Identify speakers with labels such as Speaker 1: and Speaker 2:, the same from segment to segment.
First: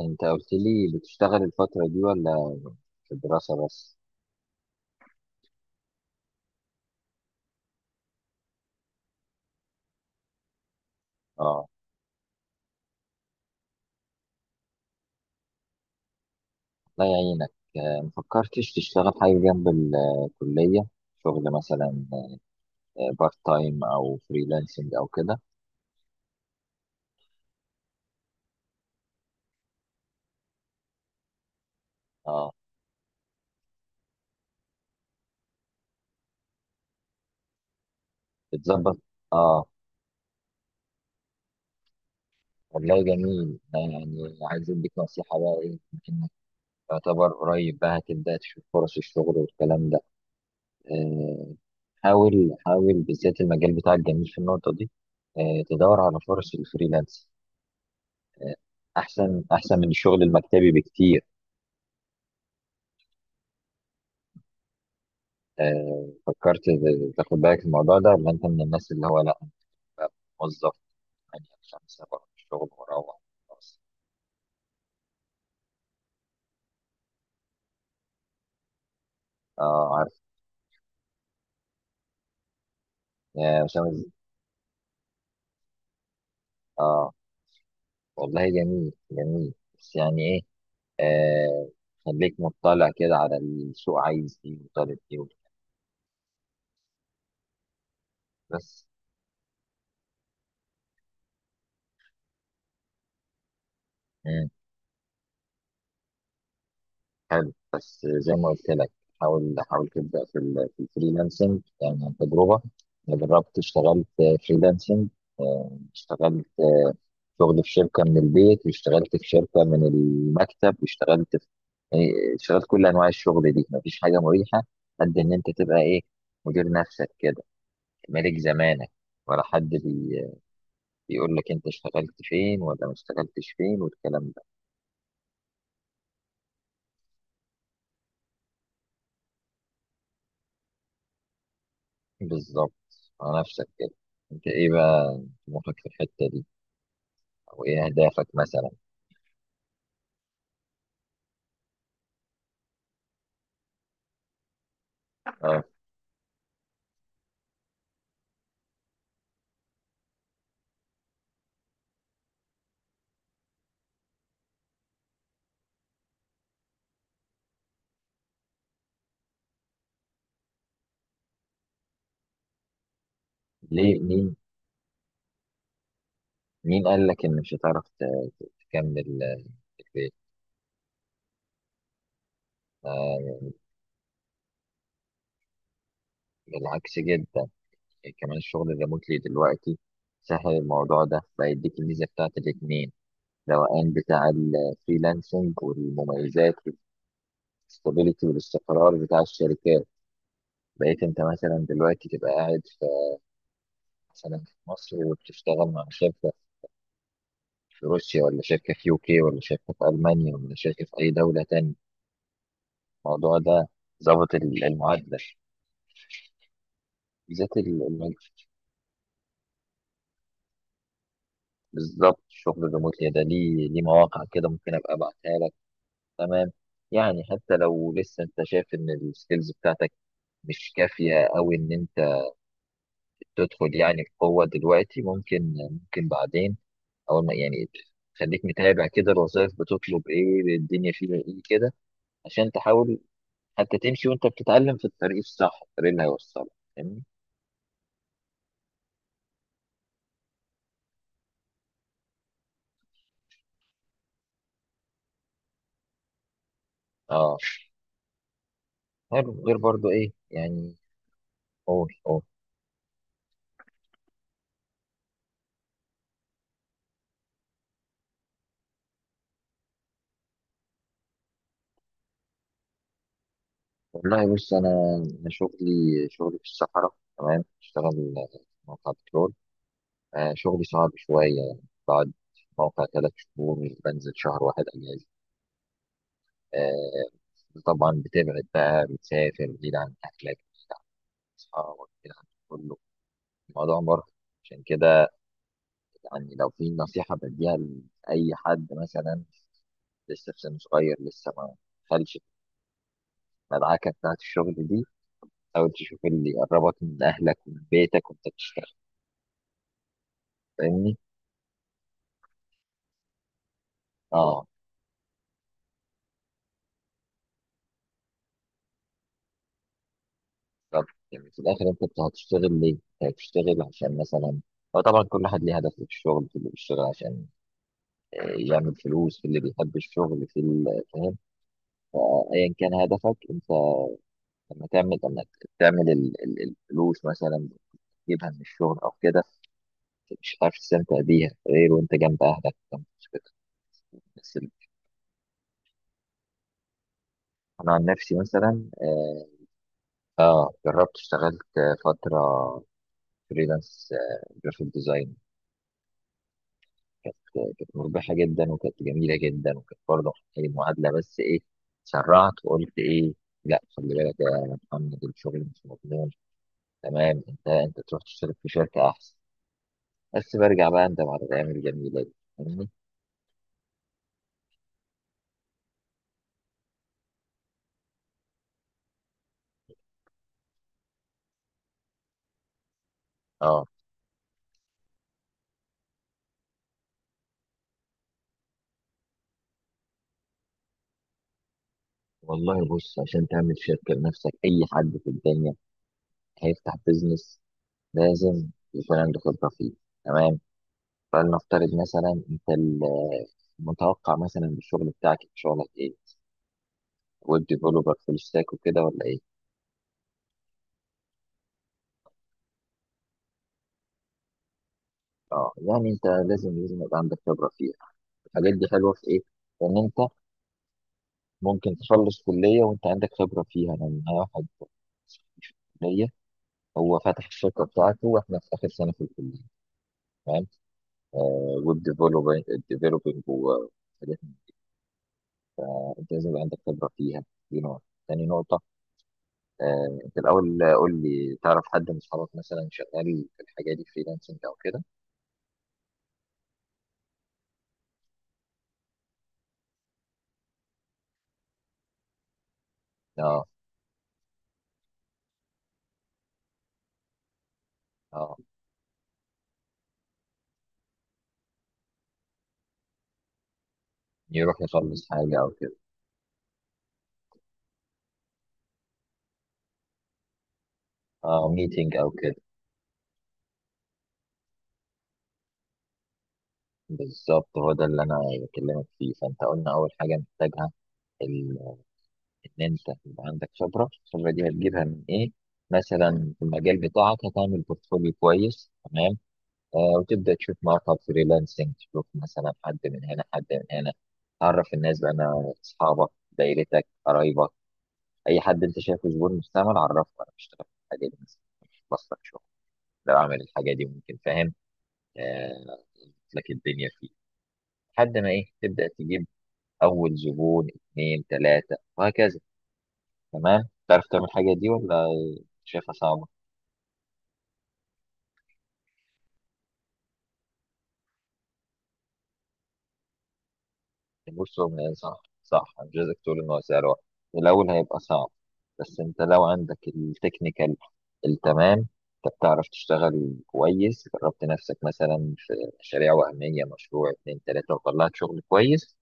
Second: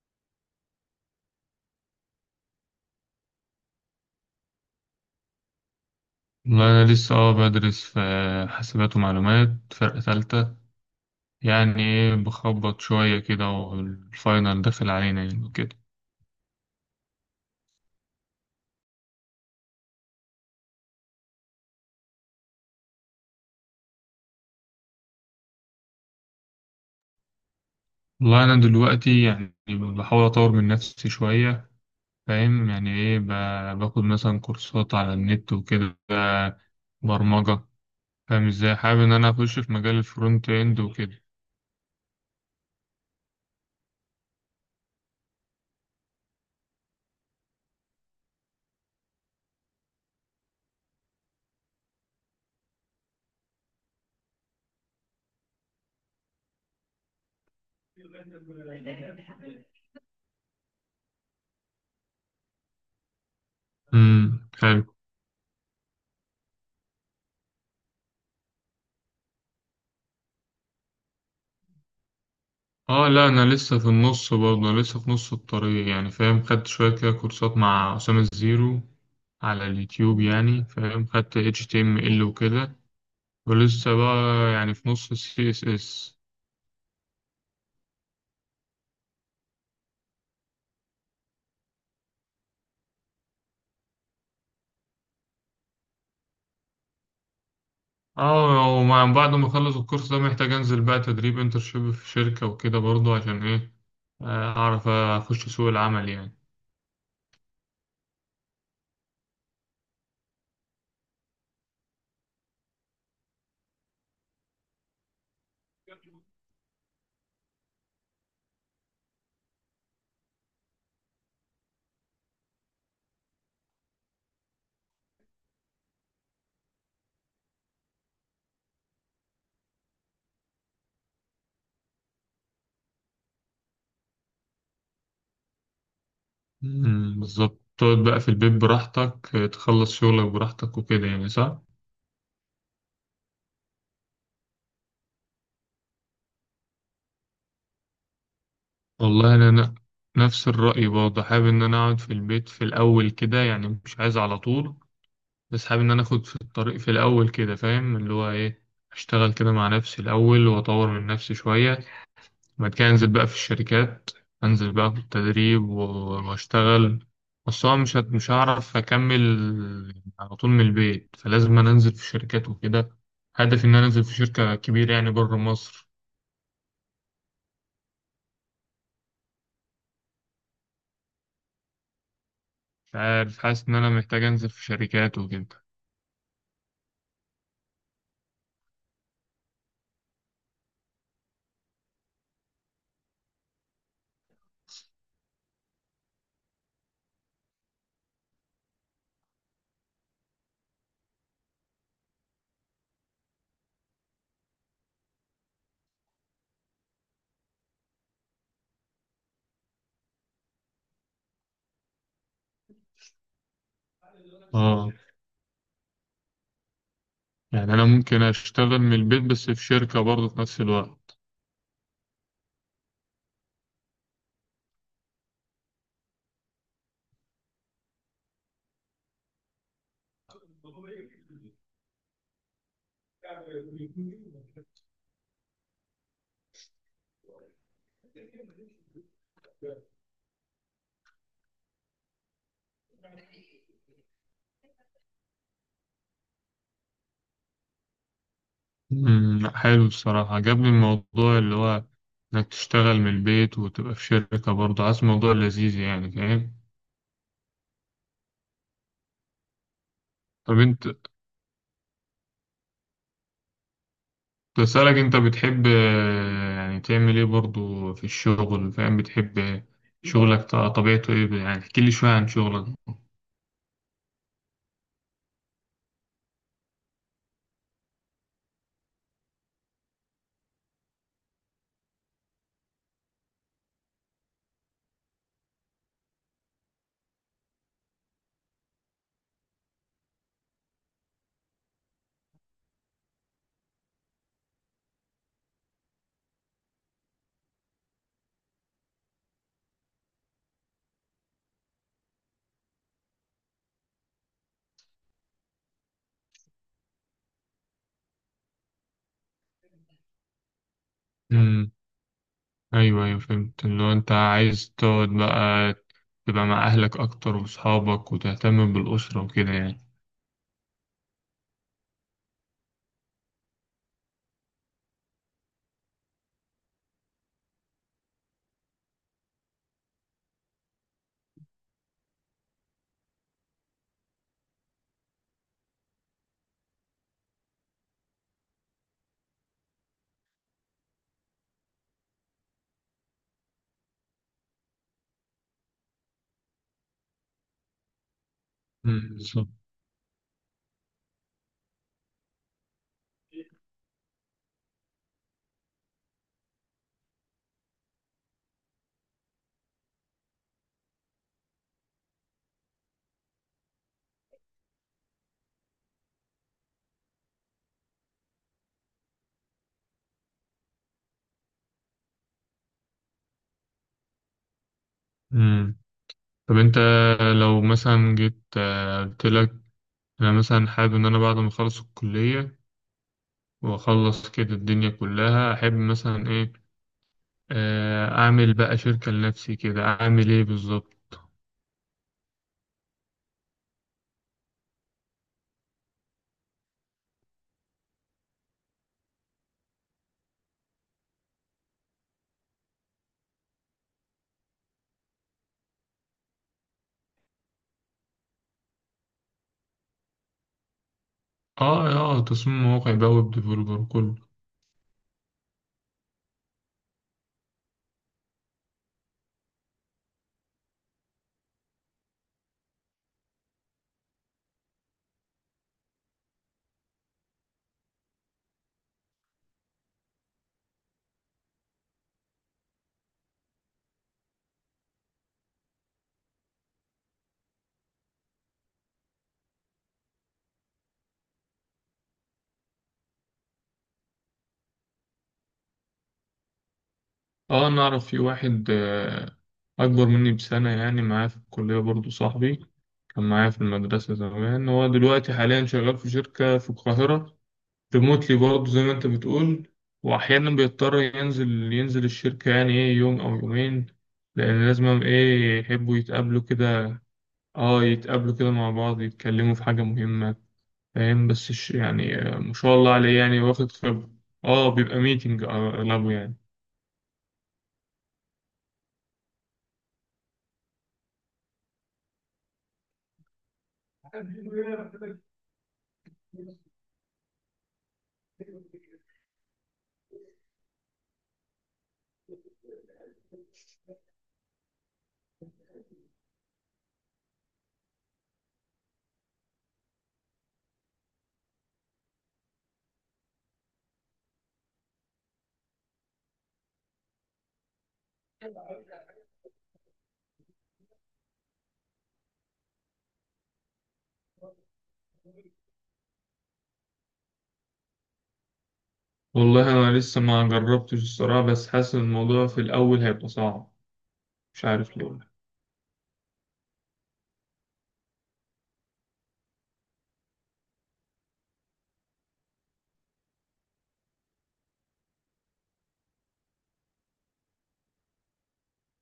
Speaker 1: انت قلت لي بتشتغل الفترة دي ولا في الدراسة بس.
Speaker 2: والله أنا لسه بدرس في حاسبات ومعلومات، فرقة تالتة.
Speaker 1: اه،
Speaker 2: يعني إيه، بخبط شوية كده، والفاينل داخل علينا يعني وكده.
Speaker 1: الله يعينك. آه، مفكرتش تشتغل حاجة جنب الكلية؟ شغل مثلا بارت تايم او فريلانسنج او كده؟
Speaker 2: والله أنا دلوقتي يعني بحاول أطور من نفسي شوية.
Speaker 1: اه،
Speaker 2: فاهم يعني إيه، باخد مثلا كورسات على النت وكده، برمجة. فاهم إزاي،
Speaker 1: بتظبط.
Speaker 2: حابب إن أنا أخش
Speaker 1: اه،
Speaker 2: في مجال الفرونت إند وكده.
Speaker 1: والله جميل. أنا يعني عايز اديك نصيحة بقى، ايه انك تعتبر قريب بقى هتبدأ تشوف فرص الشغل والكلام ده. آه، حاول بالذات المجال بتاعك جميل في النقطة دي. آه، تدور على فرص الفريلانس، احسن من الشغل المكتبي بكتير.
Speaker 2: حلو.
Speaker 1: آه، فكرت تاخد بالك من الموضوع ده ولا انت من الناس اللي هو لا أنا بقى موظف يعني خمسة بروح الشغل
Speaker 2: اه
Speaker 1: واروح؟
Speaker 2: لا، انا لسه
Speaker 1: خلاص.
Speaker 2: في النص، برضه انا لسه في نص الطريق يعني، فاهم، خدت شويه كده كورسات مع اسامه الزيرو على
Speaker 1: اه عارف
Speaker 2: اليوتيوب يعني، فاهم، خدت HTML وكده،
Speaker 1: يا أسامة
Speaker 2: ولسه
Speaker 1: إز-
Speaker 2: بقى يعني في نص ال CSS.
Speaker 1: اه والله جميل، بس يعني ايه، آه، خليك مطلع كده على السوق عايز ايه وطالب ايه وكده.
Speaker 2: اه،
Speaker 1: بس
Speaker 2: ومع بعد ما اخلص الكورس ده محتاج انزل بقى تدريب، انترشيب في شركه وكده برضه عشان ايه، اعرف اخش سوق العمل يعني.
Speaker 1: حلو، بس زي ما قلت لك، حاول تبدأ في ال في الفريلانسنج. يعني عن تجربة، أنا جربت اشتغلت فريلانسنج. آه، اشتغلت شغل في شركة من البيت، واشتغلت في شركة من المكتب، واشتغلت في، يعني، اشتغلت كل أنواع الشغل دي. مفيش حاجة مريحة قد إن أنت تبقى إيه، مدير نفسك كده، ملك زمانك، ولا حد بيقول لك أنت اشتغلت فين ولا ما اشتغلتش فين والكلام ده.
Speaker 2: بالظبط، تقعد بقى في البيت براحتك، تخلص شغلك براحتك وكده يعني، صح.
Speaker 1: بالظبط، على نفسك كده. انت ايه بقى طموحك في الحتة دي، او ايه اهدافك مثلا؟
Speaker 2: والله انا نفس الرأي برضه، حابب ان انا اقعد في البيت في الاول كده يعني، مش عايز على طول.
Speaker 1: اه،
Speaker 2: بس حابب ان انا اخد في الطريق في الاول كده، فاهم، اللي هو ايه، اشتغل كده مع نفسي الاول واطور من نفسي شوية، بعد كده انزل بقى في الشركات، انزل بقى في التدريب واشتغل. بس هو مش مش هعرف اكمل على طول من البيت، فلازم انا انزل في الشركات وكده. هدفي ان انا
Speaker 1: ليه؟
Speaker 2: انزل في
Speaker 1: مين،
Speaker 2: شركة كبيرة يعني بره مصر.
Speaker 1: مين قال لك ان مش هتعرف تكمل آه، في البيت؟
Speaker 2: مش عارف،
Speaker 1: آه،
Speaker 2: حاسس ان انا محتاج انزل في شركات وكده.
Speaker 1: بالعكس جدا. يعني كمان الشغل الريموتلي دلوقتي سهل. الموضوع ده بيديك الميزة بتاعت الاتنين، الروقان بتاع الفريلانسنج والمميزات، والستابيليتي والاستقرار بتاع الشركات. بقيت انت مثلا دلوقتي تبقى قاعد في، مثلا في مصر، وبتشتغل مع شركة في روسيا، ولا شركة في يوكي، ولا شركة في ألمانيا، ولا شركة في أي دولة تاني. الموضوع ده ظابط
Speaker 2: اه،
Speaker 1: المعادلة، بالذات
Speaker 2: يعني أنا ممكن أشتغل من البيت بس في شركة برضه في نفس الوقت.
Speaker 1: بالظبط. الشغل الريموتلي ده ليه، ليه مواقع كده ممكن أبقى أبعتها لك. تمام، يعني حتى لو لسه أنت شايف إن السكيلز بتاعتك مش كافية، أو إن أنت تدخل يعني بقوة دلوقتي، ممكن، ممكن بعدين، أول ما يعني، خليك متابع كده الوظائف بتطلب إيه، الدنيا فيها إيه كده، عشان تحاول انت تمشي وانت بتتعلم في الطريق الصح، الطريق اللي هيوصلك. فاهمني؟
Speaker 2: لأ، حلو الصراحة، عجبني الموضوع اللي هو إنك تشتغل من البيت وتبقى في شركة برضه، عايز موضوع لذيذ يعني، فاهم.
Speaker 1: اه، حلو. غير برضو ايه
Speaker 2: طب
Speaker 1: يعني؟
Speaker 2: أنت
Speaker 1: قول.
Speaker 2: بسألك، أنت بتحب يعني تعمل إيه برضه في الشغل، فاهم، بتحب شغلك، طبيعته إيه يعني، احكي لي شوية عن شغلك.
Speaker 1: والله بص، انا شغلي، شغلي في الصحراء. تمام، بشتغل في موقع بترول. آه، شغلي صعب شويه يعني. بقعد في موقع ثلاث شهور، مش بنزل شهر واحد اجازه. آه، طبعا بتبعد بقى، بتسافر بعيد عن اهلك، بعيد عن اصحابك، بعيد عن كله. الموضوع مرهق. عشان كده، يعني لو في نصيحه بديها لاي حد مثلا لسه في سن صغير، لسه ما دخلش في المدعكه بتاعت الشغل دي، حاول تشوف اللي يقربك من اهلك ومن بيتك وانت بتشتغل. فاهمني؟
Speaker 2: أمم، أيوه أيوه، فهمت، اللي هو أنت
Speaker 1: اه،
Speaker 2: عايز تقعد بقى تبقى مع أهلك أكتر وأصحابك وتهتم بالأسرة وكده يعني.
Speaker 1: طب يعني في الاخر انت هتشتغل ليه؟ أنت هتشتغل عشان مثلا، هو طبعا كل واحد ليه هدف في الشغل، في اللي بيشتغل عشان آه، يعمل فلوس، في اللي بيحب الشغل في فاهم؟ فايا كان هدفك انت لما تعمل، لما تعمل الفلوس مثلا، تجيبها من الشغل او كده، مش عارف تستمتع بيها غير وانت جنب اهلك، جنب أسرتك. بس انا عن نفسي مثلا
Speaker 2: مم.
Speaker 1: اه، آه، جربت اشتغلت آه، فتره فريلانس جرافيك ديزاين. كانت مربحه جدا، وكانت جميله جدا، وكانت برضه محتاجه معادله، بس ايه، سرعت وقلت ايه، لا خلي بالك يا محمد الشغل مش مضمون، تمام، انت تروح تشتغل في شركه احسن. بس برجع بقى اندم على الايام الجميله دي. فاهمني؟
Speaker 2: مم. طب انت لو مثلا جيت قلت لك انا مثلا حابب ان انا بعد ما اخلص الكلية
Speaker 1: اه،
Speaker 2: واخلص كده الدنيا كلها، احب مثلا ايه، اعمل بقى شركة لنفسي كده، اعمل ايه بالظبط.
Speaker 1: والله بص، عشان تعمل شركه لنفسك، اي حد في الدنيا هيفتح بيزنس لازم يكون عنده خبره فيه. تمام، فلنفترض مثلا انت، المتوقع مثلا الشغل بتاعك، شغلك ايه، ويب ديفلوبر فول ستاك وكده ولا ايه؟
Speaker 2: اه. اه، تصميم مواقع بقى، ويب ديفلوبر كله.
Speaker 1: اه، يعني انت لازم يبقى عندك خبره فيها. الحاجات دي حلوه في ايه، ان انت ممكن تخلص كليه وانت عندك خبره فيها. يعني انا معايا واحد في الكليه، هو فاتح الشركه بتاعته واحنا في اخر سنه في الكليه، فاهم؟ آه، ويب ديفلوبينج، ديفلوبينج وحاجات. انت لازم يبقى عندك خبره فيها، دي نقطه. تاني نقطه، آه، انت الاول قول لي، تعرف حد من اصحابك مثلا شغال في الحاجه دي، فريلانسنج او كده؟
Speaker 2: اه انا اعرف في واحد اكبر مني بسنة يعني، معايا في الكلية برضو، صاحبي كان
Speaker 1: اه،
Speaker 2: معايا في المدرسة زمان، هو دلوقتي حاليا شغال في شركة في القاهرة،
Speaker 1: اه
Speaker 2: ريموتلي برضه زي ما انت بتقول. واحيانا بيضطر ينزل ينزل الشركة يعني، ايه، يوم او يومين،
Speaker 1: يروح
Speaker 2: لان لازم
Speaker 1: يخلص حاجه او
Speaker 2: ايه
Speaker 1: كده.
Speaker 2: يحبوا يتقابلوا كده. اه يتقابلوا كده مع بعض، يتكلموا في حاجة مهمة فاهم.
Speaker 1: اه،
Speaker 2: بس
Speaker 1: ميتنج او
Speaker 2: يعني
Speaker 1: كده.
Speaker 2: ما شاء الله عليه يعني، واخد خبرة. اه بيبقى ميتنج اغلبه يعني.
Speaker 1: بالظبط، هو ده اللي انا بكلمك فيه. فانت قلنا اول حاجه محتاجها ال- ان انت يبقى عندك خبره. الخبره دي هتجيبها من ايه؟ مثلا في المجال بتاعك هتعمل بورتفوليو كويس. تمام، آه، وتبدا تشوف مواقع فريلانسنج، تشوف مثلا حد من هنا، حد من هنا. تعرف الناس بقى، انا اصحابك، دايرتك، قرايبك، اي حد انت شايفه زبون مستعمل، عرفه انا بشتغل في الحاجه دي مثلا. مش بصلك شغل لو اعمل الحاجه دي؟ ممكن. فاهم؟ آه، لك الدنيا فيه، لحد ما ايه، تبدا تجيب اول زبون، اثنين، ثلاثه، وهكذا. تمام، تعرف تعمل الحاجه دي ولا شايفها صعبه؟
Speaker 2: والله انا لسه ما جربتش الصراحة، بس حاسس إن الموضوع في الاول هيبقى صعب،
Speaker 1: بص،
Speaker 2: مش
Speaker 1: هو يعني
Speaker 2: عارف ليه.
Speaker 1: صح، صح، مش عايزك تقول ان هو سعر واحد. في الاول هيبقى صعب، بس انت لو عندك التكنيكال التمام، انت بتعرف تشتغل كويس، جربت نفسك مثلا في مشاريع وهميه، مشروع اتنين تلاته، وطلعت شغل كويس،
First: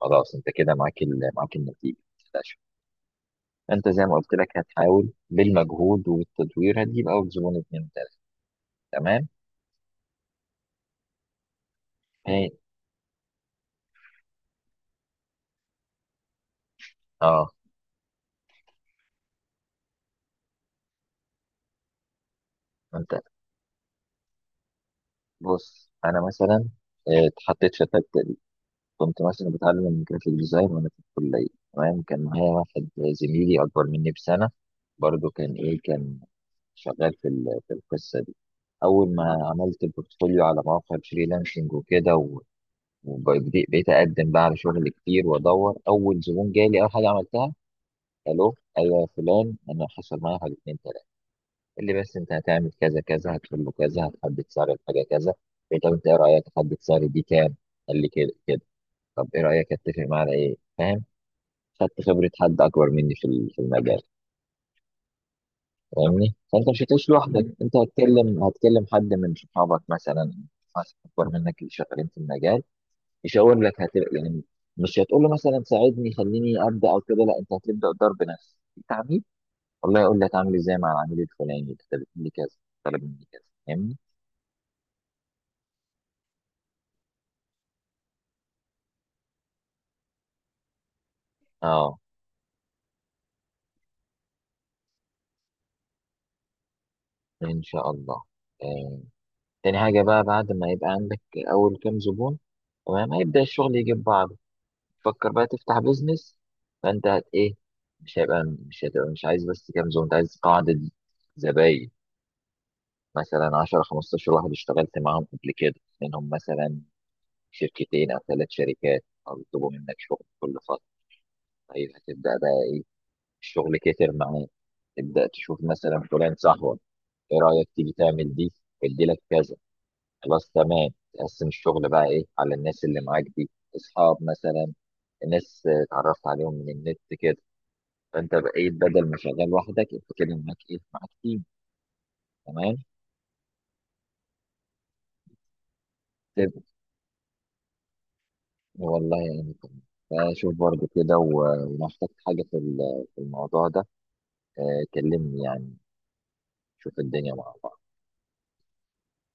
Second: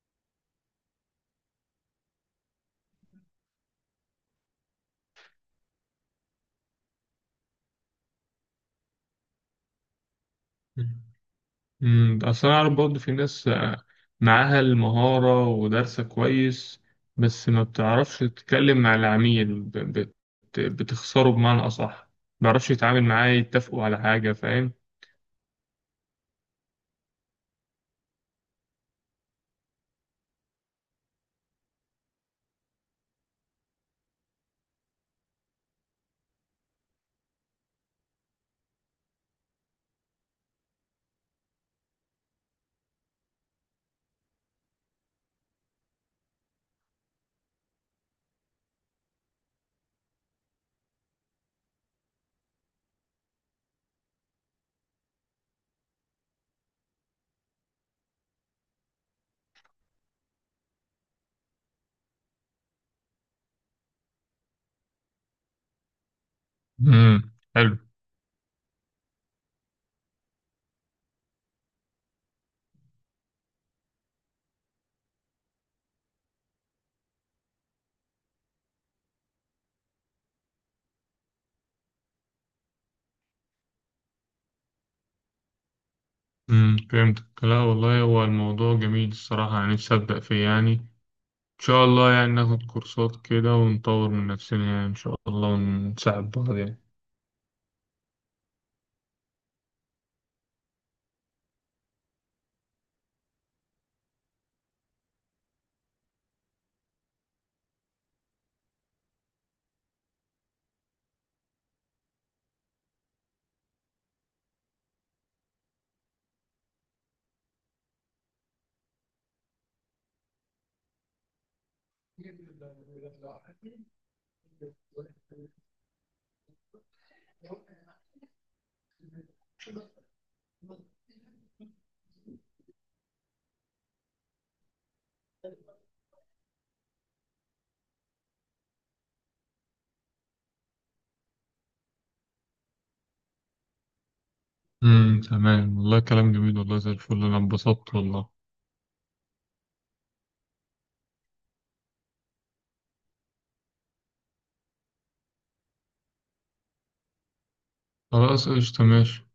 Speaker 1: خلاص، انت كده معاك معاك النتيجه، ما تقلقش. انت زي ما قلت لك، هتحاول بالمجهود والتدوير هتجيب اول زبون اتنين تلاته. تمام، هي
Speaker 2: اصل انا اعرف برضه في ناس معاها المهارة ودارسة كويس، بس
Speaker 1: اه،
Speaker 2: ما بتعرفش تتكلم مع العميل بتخسره بمعنى اصح، ما بيعرفش يتعامل
Speaker 1: انت
Speaker 2: معاه يتفقوا على حاجة، فاهم.
Speaker 1: بص انا مثلا آه، اتحطيت في، كنت مثلا بتعلم جرافيك ديزاين وانا في الكليه. تمام، كان معايا واحد زميلي اكبر مني بسنه، برضه كان ايه، كان شغال في في القصه دي. اول ما عملت البورتفوليو على مواقع الفريلانسنج وكده وبقيت بقيت اقدم بقى على شغل كتير، وادور. اول زبون جالي اول حاجه عملتها، الو ايوه يا فلان، انا حصل معايا حاجه اتنين تلاته، قال لي بس انت هتعمل كذا كذا، هتقول له كذا، هتحدد سعر الحاجه كذا. قلت له طب انت ايه رايك احدد سعر دي كام؟ قال لي كده كده. طب ايه رايك اتفق معاه على ايه؟ فاهم؟ خدت خبرة حد أكبر مني في في المجال. فاهمني؟ فأنت مش هتعيش لوحدك. مم، أنت
Speaker 2: حلو.
Speaker 1: هتكلم حد من صحابك مثلا، ناس أكبر منك اللي شغالين في المجال، يشاور لك. يعني مش هتقول له مثلا ساعدني خليني أبدأ أو كده، لا، أنت هتبدأ الدور بنفسك. أنت عميل، والله يقول لك عامل إزاي مع العميل الفلاني، ده طلب مني كذا، طلب مني كذا. فاهمني؟
Speaker 2: فهمتك، لا والله هو الموضوع جميل الصراحة يعني، نفسي أبدأ فيه يعني، إن شاء
Speaker 1: أه،
Speaker 2: الله يعني، ناخد كورسات كده ونطور من نفسنا يعني إن شاء الله ونساعد بعض يعني.
Speaker 1: إن شاء الله. آه. تاني حاجة بقى، بعد ما يبقى عندك أول كام زبون، تمام، هيبدأ الشغل يجيب بعض، تفكر بقى تفتح بيزنس. فانت هت ايه، مش هيبقى مش هتبقى مش عايز بس كام زبون، انت عايز قاعدة زباين، مثلا 10 15 واحد اشتغلت معاهم قبل كده، منهم مثلا شركتين او ثلاث شركات، او يطلبوا منك شغل كل فترة. طيب هتبدأ بقى ايه، الشغل كتر معاه، تبدأ تشوف مثلا فلان صاحبك، ايه رأيك تيجي تعمل دي، ادي لك كذا. خلاص، تمام، تقسم الشغل بقى ايه على الناس اللي معاك دي، اصحاب مثلا، الناس اتعرفت عليهم من النت كده. فانت بقيت بدل ما شغال لوحدك، انت كده معاك ايه، معاك تيم. تمام،
Speaker 2: تمام، والله كلام جميل
Speaker 1: تب-
Speaker 2: والله، زي الفل، أنا انبسطت والله.
Speaker 1: والله يعني تمام. فشوف برضه كده ولو احتجت حاجة في في الموضوع ده، آه، كلمني. يعني شوف الدنيا مع بعض.
Speaker 2: خلاص قشطة، ماشي.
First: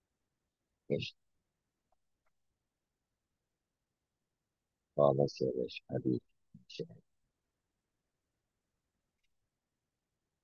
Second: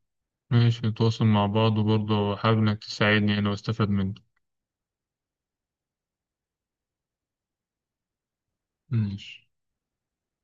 Speaker 2: ماشي،
Speaker 1: ماشي،
Speaker 2: نتواصل مع بعض، وبرضه حابب إنك تساعدني يعني واستفاد منك.
Speaker 1: خلاص يا باشا حبيبي.
Speaker 2: ماشي.